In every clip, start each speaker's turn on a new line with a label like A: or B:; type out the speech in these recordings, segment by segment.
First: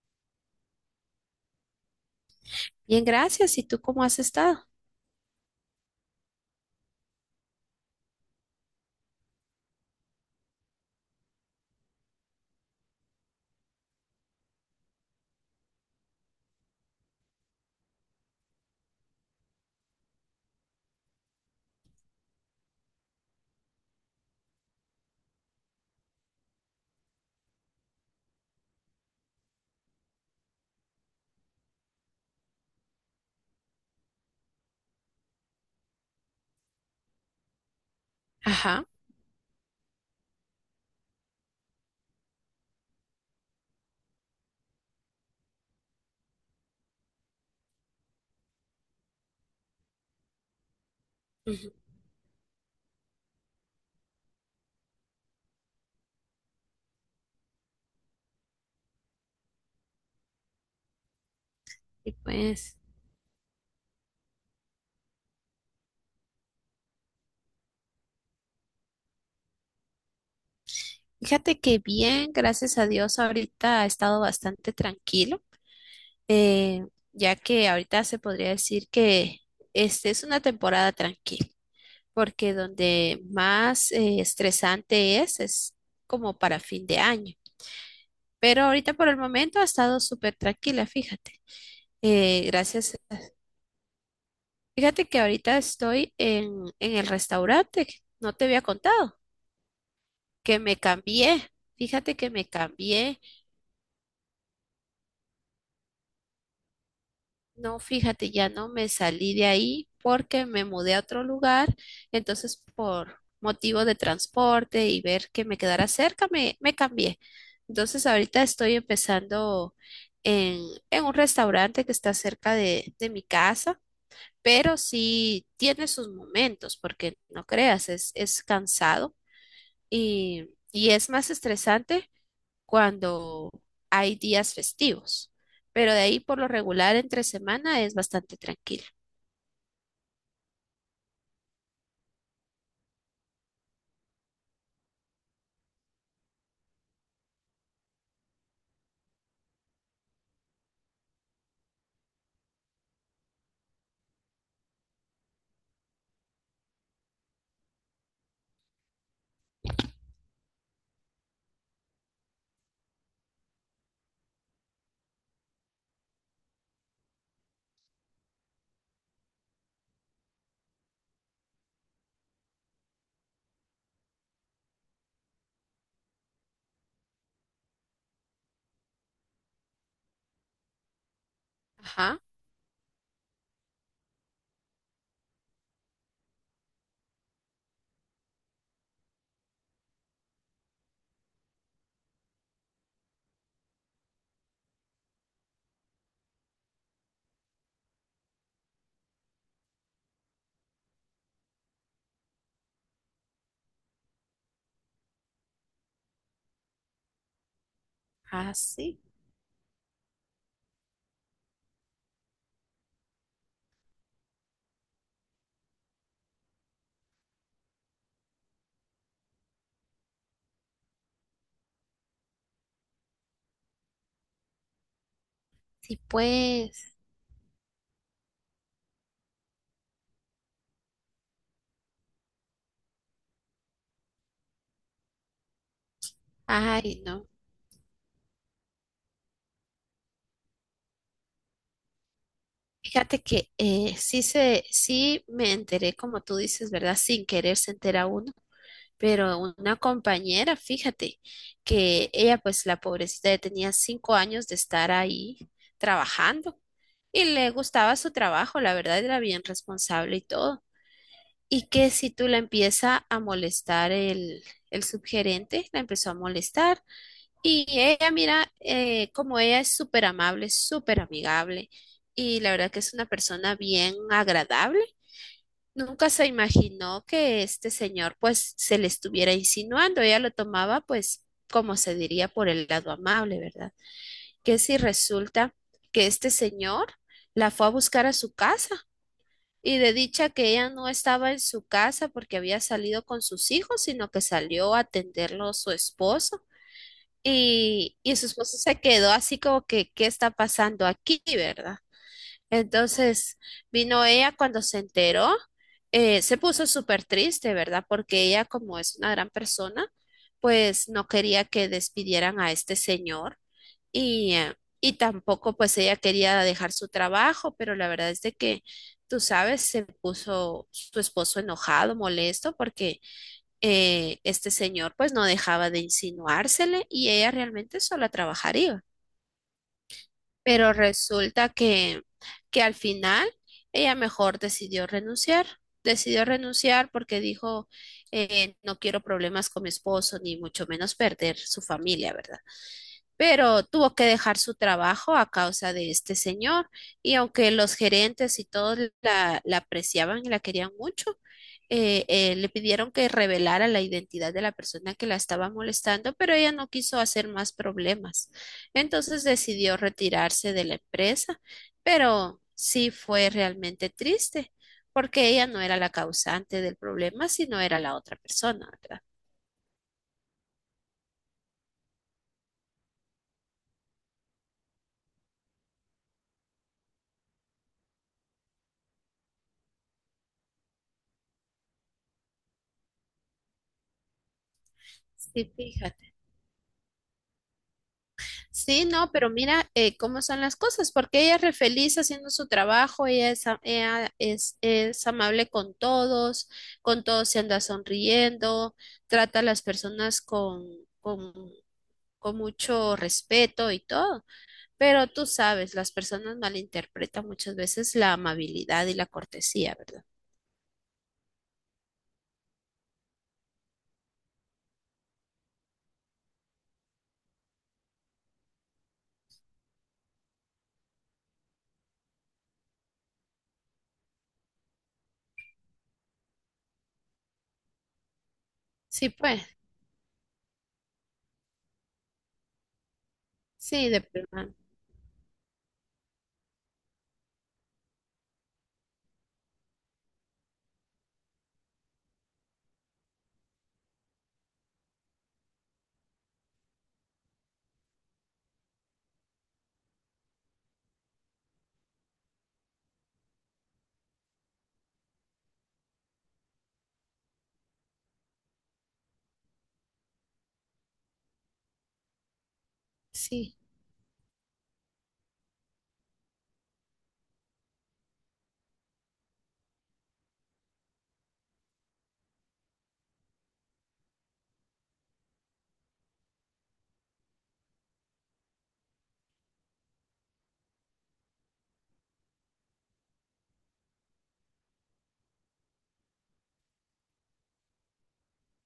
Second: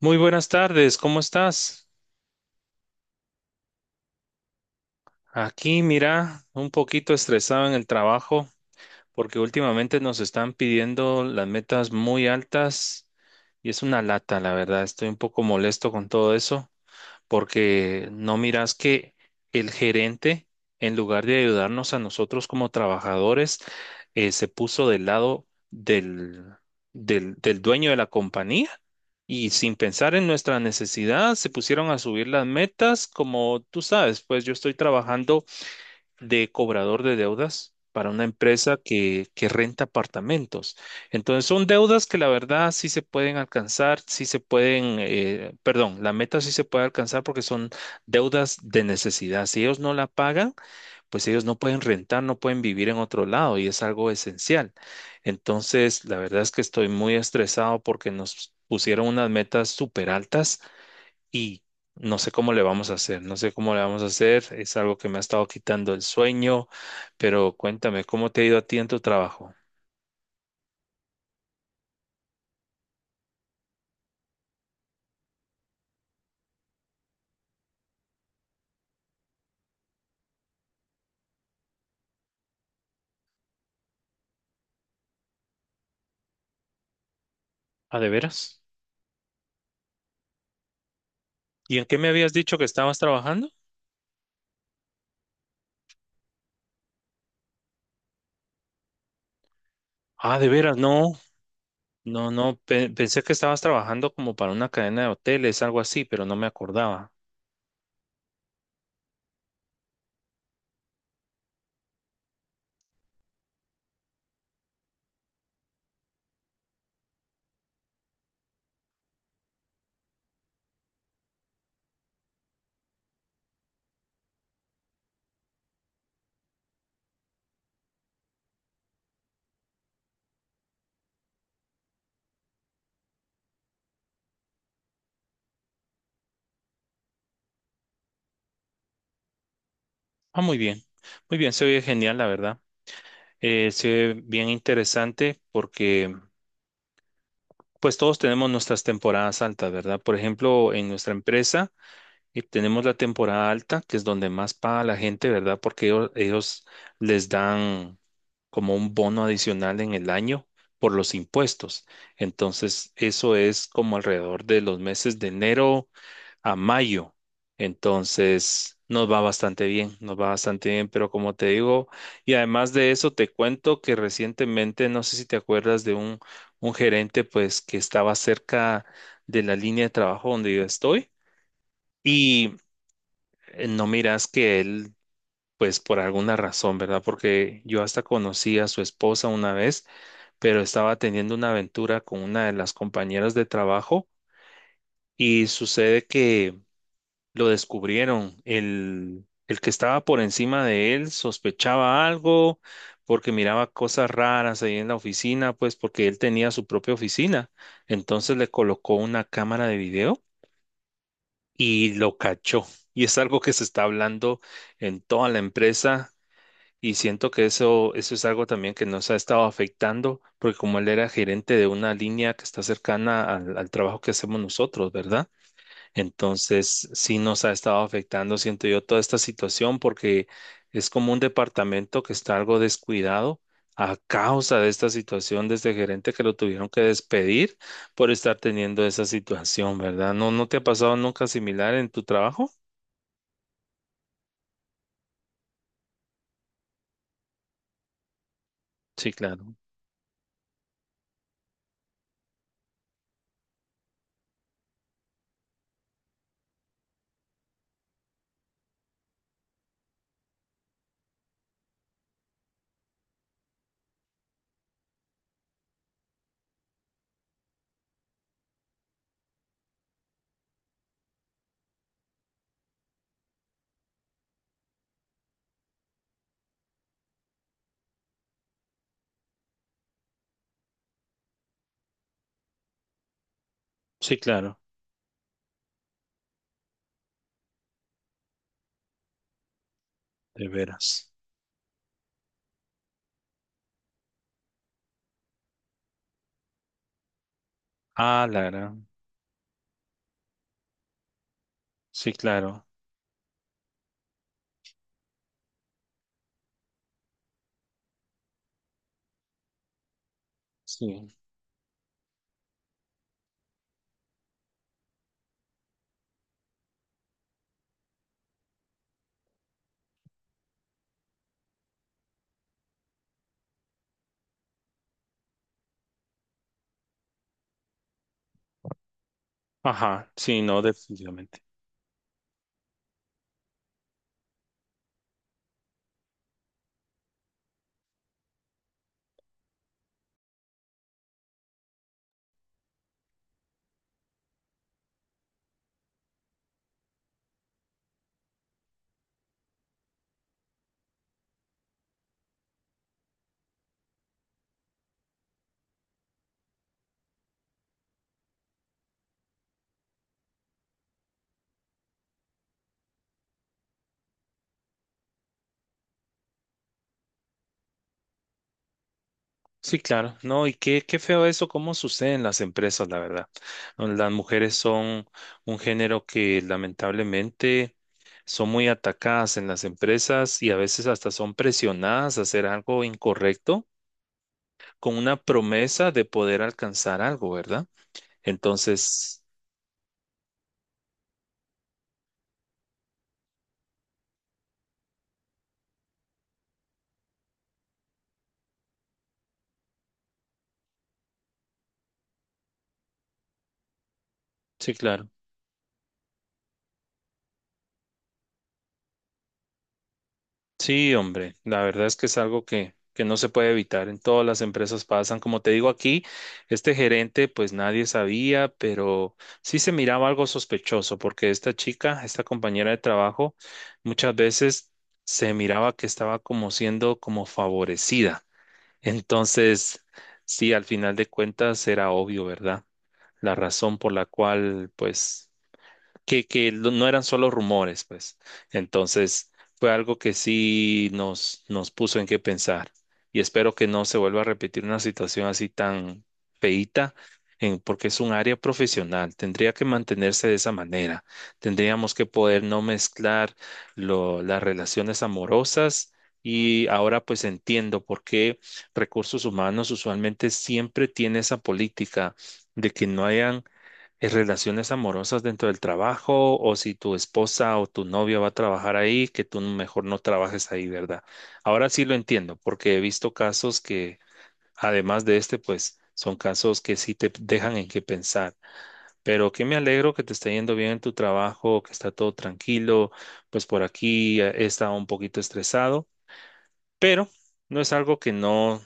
A: Muy buenas tardes, ¿cómo estás?
B: Bien, gracias. ¿Y tú cómo has estado?
A: Aquí, mira, un poquito estresado en el trabajo porque últimamente nos están pidiendo las metas muy altas y es una lata, la verdad. Estoy un poco molesto con todo eso, porque no miras que el gerente, en lugar de ayudarnos a nosotros como trabajadores, se puso del lado del dueño de la compañía y, sin pensar en nuestra necesidad, se pusieron a subir las metas. Como tú sabes, pues yo estoy trabajando de cobrador de deudas para una empresa
B: Ajá.
A: que renta apartamentos. Entonces son deudas que, la verdad, sí se pueden alcanzar, sí se pueden, perdón, la meta sí se puede alcanzar, porque son deudas de necesidad. Si ellos no la pagan, pues ellos no
B: Ujú.
A: pueden rentar, no pueden vivir en otro lado, y es algo esencial. Entonces, la verdad es que estoy muy estresado porque nos pusieron unas metas súper altas y
B: Y
A: no sé cómo le
B: pues,
A: vamos a hacer, no sé cómo le vamos a hacer, es algo que me ha estado quitando el sueño, pero cuéntame, ¿cómo te ha ido a ti en tu trabajo?
B: fíjate que bien, gracias a Dios, ahorita ha estado bastante tranquilo, eh, ya que ahorita se podría decir que es una temporada tranquila, porque donde más estresante es como para fin de año.
A: Ah, ¿de veras?
B: Pero ahorita por el momento ha estado súper tranquila, fíjate.
A: ¿Y en qué me habías dicho que
B: Gracias.
A: estabas trabajando?
B: Fíjate que ahorita estoy en el restaurante, no te había contado.
A: Ah, ¿de
B: Que
A: veras?
B: me
A: No,
B: cambié. Fíjate
A: no,
B: que me
A: no,
B: cambié,
A: pensé que estabas trabajando como para una cadena de hoteles, algo así, pero no me acordaba.
B: no, fíjate, ya no me salí de ahí porque me mudé a otro lugar, entonces por motivo de transporte y ver que me quedara cerca, me cambié. Entonces ahorita estoy empezando en, en un restaurante que está cerca de mi casa, pero sí tiene sus momentos, porque no creas, es cansado y es más estresante cuando hay días festivos, pero de ahí por lo regular entre semana es bastante tranquilo.
A: Ah, muy bien, se oye genial, la verdad. Se oye bien interesante, porque pues todos tenemos nuestras temporadas altas, ¿verdad? Por ejemplo, en nuestra empresa. Y tenemos la temporada alta, que es donde más paga la gente, ¿verdad? Porque ellos les dan como un bono adicional en el año por los impuestos. Entonces, eso es como alrededor de los meses de enero a mayo. Entonces, nos va bastante bien, nos va bastante bien, pero como te digo, y además de eso, te cuento que recientemente, no sé si te acuerdas de un gerente, pues, que estaba cerca de la línea de trabajo donde yo estoy.
B: Ajá.
A: Y no miras que él, pues por alguna razón, ¿verdad? Porque yo hasta conocí a su esposa una vez, pero estaba teniendo una aventura con una de las compañeras de trabajo, y sucede que lo descubrieron. El que estaba por encima de él sospechaba algo porque miraba cosas raras ahí en la oficina, pues porque él tenía su propia oficina. Entonces le colocó
B: Así.
A: una cámara de video y lo cachó. Y es algo que se está hablando en toda la empresa. Y siento que eso es algo también que nos ha estado afectando, porque como él era gerente de una línea que está cercana al trabajo que hacemos nosotros, ¿verdad?
B: Sí, sí
A: Entonces,
B: pues.
A: sí nos ha estado afectando, siento yo, toda esta situación, porque es como un departamento que está algo descuidado a causa de esta situación de este gerente que lo tuvieron que
B: Ay, no.
A: despedir por estar teniendo esa situación, ¿verdad? ¿No, no te ha pasado nunca similar en tu trabajo?
B: Fíjate que sí me enteré, como tú dices, ¿verdad? Sin querer se entera uno,
A: Sí,
B: pero
A: claro.
B: una compañera, fíjate, que ella, pues la pobrecita, ya tenía 5 años de estar ahí trabajando y le gustaba su trabajo, la verdad era bien responsable y todo. Y que si tú la empieza a molestar el subgerente, la empezó a molestar. Y ella, mira, como ella es súper amable, súper amigable, y la verdad que es una persona bien agradable. Nunca se imaginó que este señor pues se le estuviera insinuando. Ella lo tomaba pues como se diría por el lado amable, ¿verdad?
A: Sí, claro.
B: Que si resulta que este señor la fue a buscar a su casa y de dicha
A: De
B: que ella no
A: veras.
B: estaba en su casa porque había salido con sus hijos, sino que salió a atenderlo su esposo. Y su
A: Ah, la
B: esposo se
A: gran.
B: quedó así como que, ¿qué está pasando aquí, verdad?
A: Sí, claro.
B: Entonces vino ella cuando se enteró, se puso súper triste, ¿verdad? Porque ella, como es una gran persona, pues no
A: Sí.
B: quería que despidieran a este señor. Y, eh, y tampoco pues ella quería dejar su trabajo, pero la verdad es de que, tú sabes, se puso su esposo enojado, molesto, porque este señor pues no dejaba de insinuársele y ella realmente sola trabajaría.
A: Ajá, sí, no,
B: Pero
A: definitivamente.
B: resulta que al final ella mejor decidió renunciar. Decidió renunciar porque dijo, no quiero problemas con mi esposo, ni mucho menos perder su familia, ¿verdad? Pero tuvo que dejar su trabajo a causa de este señor y aunque los gerentes y todos la apreciaban y la querían mucho, le pidieron que revelara la identidad de la persona que la estaba molestando, pero ella no quiso hacer más problemas. Entonces decidió retirarse de la empresa, pero sí fue realmente triste porque ella no era la causante del problema, sino era la otra persona, ¿verdad?
A: Sí, claro. No, y qué, qué feo eso, cómo sucede en las empresas, la verdad. No, las mujeres son un género que, lamentablemente, son muy atacadas en las empresas y a veces hasta son presionadas a hacer algo incorrecto con una
B: Sí,
A: promesa de
B: fíjate.
A: poder alcanzar algo, ¿verdad?
B: Sí, no,
A: Entonces,
B: pero mira cómo son las cosas, porque ella es re feliz haciendo su trabajo, ella es amable con todos se anda sonriendo, trata a las personas con, con mucho respeto y todo,
A: sí,
B: pero
A: claro.
B: tú sabes, las personas malinterpretan muchas veces la amabilidad y la cortesía, ¿verdad?
A: Sí, hombre, la verdad es que es algo que no se puede evitar. En todas las empresas pasan. Como te digo, aquí, este gerente, pues nadie sabía, pero sí se miraba algo sospechoso, porque esta chica, esta compañera de trabajo, muchas veces se miraba que estaba como siendo como favorecida.
B: Sí, pues.
A: Entonces, sí, al final de cuentas era obvio, ¿verdad? La razón
B: Sí,
A: por
B: de
A: la
B: plano.
A: cual, pues que, no eran solo rumores, pues. Entonces, fue algo que sí nos puso en qué pensar. Y espero que no se vuelva a repetir una situación así tan feíta, en, porque es un área profesional. Tendría que mantenerse de esa manera. Tendríamos que poder no mezclar las relaciones amorosas. Y ahora pues entiendo por qué recursos humanos usualmente siempre tiene esa política de que no hayan
B: Sí.
A: relaciones amorosas dentro del trabajo, o si tu esposa o tu novia va a trabajar ahí, que tú mejor no trabajes ahí, ¿verdad? Ahora sí lo entiendo, porque he visto casos que, además de este, pues son casos que sí te dejan en qué pensar. Pero que me alegro que te está yendo bien en tu trabajo, que está todo tranquilo. Pues por aquí he estado un poquito estresado, pero no es algo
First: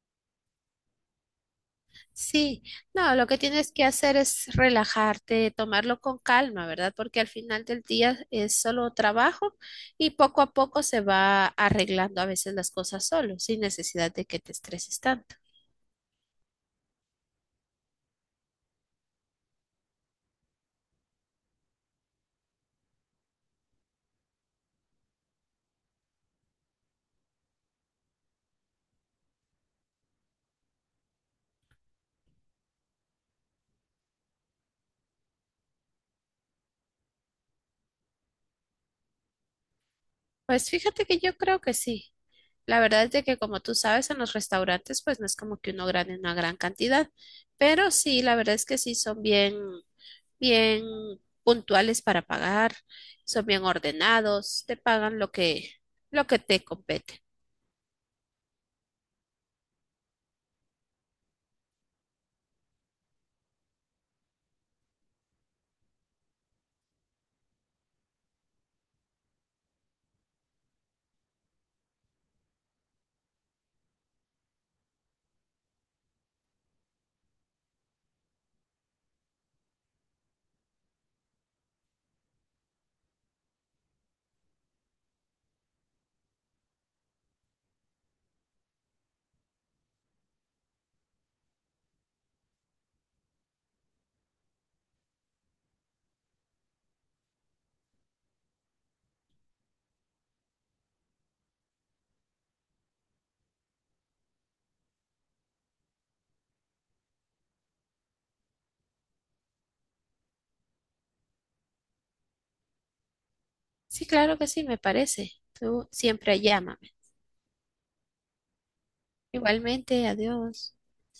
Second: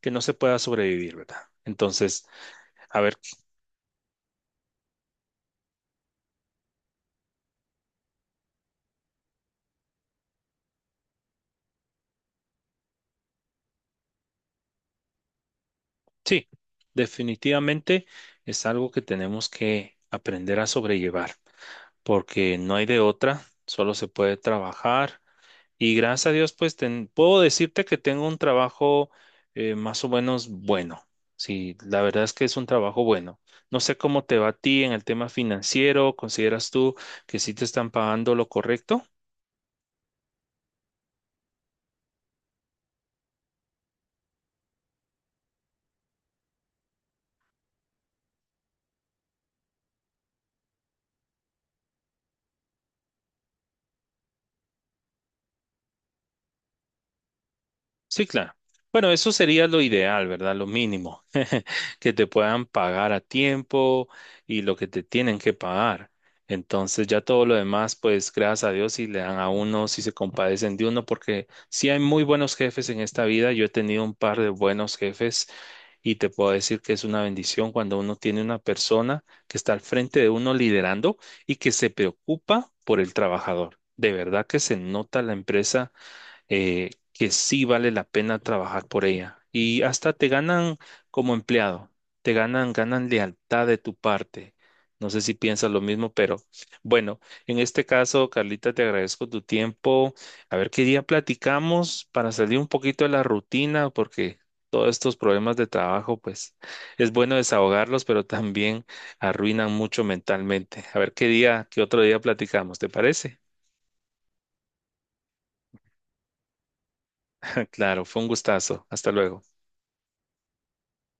A: que no se pueda sobrevivir, ¿verdad? Entonces,
B: Sí,
A: a
B: no,
A: ver.
B: lo que tienes que hacer es relajarte, tomarlo con calma, ¿verdad? Porque al final del día es solo trabajo y poco a poco se va arreglando a veces las cosas solo, sin necesidad de que te estreses tanto.
A: Sí, definitivamente es algo que tenemos que aprender a sobrellevar, porque no hay de otra, solo se puede trabajar, y gracias a Dios, pues puedo decirte que tengo un trabajo más o menos bueno. Sí, la verdad es que es un trabajo bueno. No sé cómo te va a ti en el tema financiero, ¿consideras tú que sí te están pagando lo correcto?
B: Pues fíjate que yo creo que sí. La verdad es de que como tú sabes, en los restaurantes pues no es como que uno gane una gran cantidad, pero sí, la verdad es que sí son bien. Bien puntuales para pagar, son bien ordenados, te pagan lo lo que te compete.
A: Sí, claro. Bueno, eso sería lo ideal, ¿verdad? Lo mínimo, que te puedan pagar a tiempo y lo que te tienen que pagar. Entonces ya todo lo demás, pues gracias a Dios si le dan a uno, si se compadecen de uno, porque sí hay muy buenos jefes en esta vida. Yo he tenido un par de buenos jefes y te puedo decir que es una bendición cuando uno tiene una persona que está al frente de uno liderando y que se preocupa por el trabajador. De verdad que se nota la empresa, que sí vale la pena trabajar por ella. Y hasta te ganan como empleado, te ganan, ganan lealtad de tu parte. No sé si piensas lo mismo, pero bueno, en este caso, Carlita, te agradezco tu tiempo. A ver qué día platicamos para salir un poquito de la rutina, porque todos estos problemas de trabajo, pues es bueno desahogarlos, pero también arruinan mucho mentalmente. A ver qué día, qué otro día platicamos, ¿te parece?
B: Sí, claro que sí, me parece. Tú siempre llámame.
A: Claro, fue un gustazo. Hasta luego.
B: Igualmente, adiós.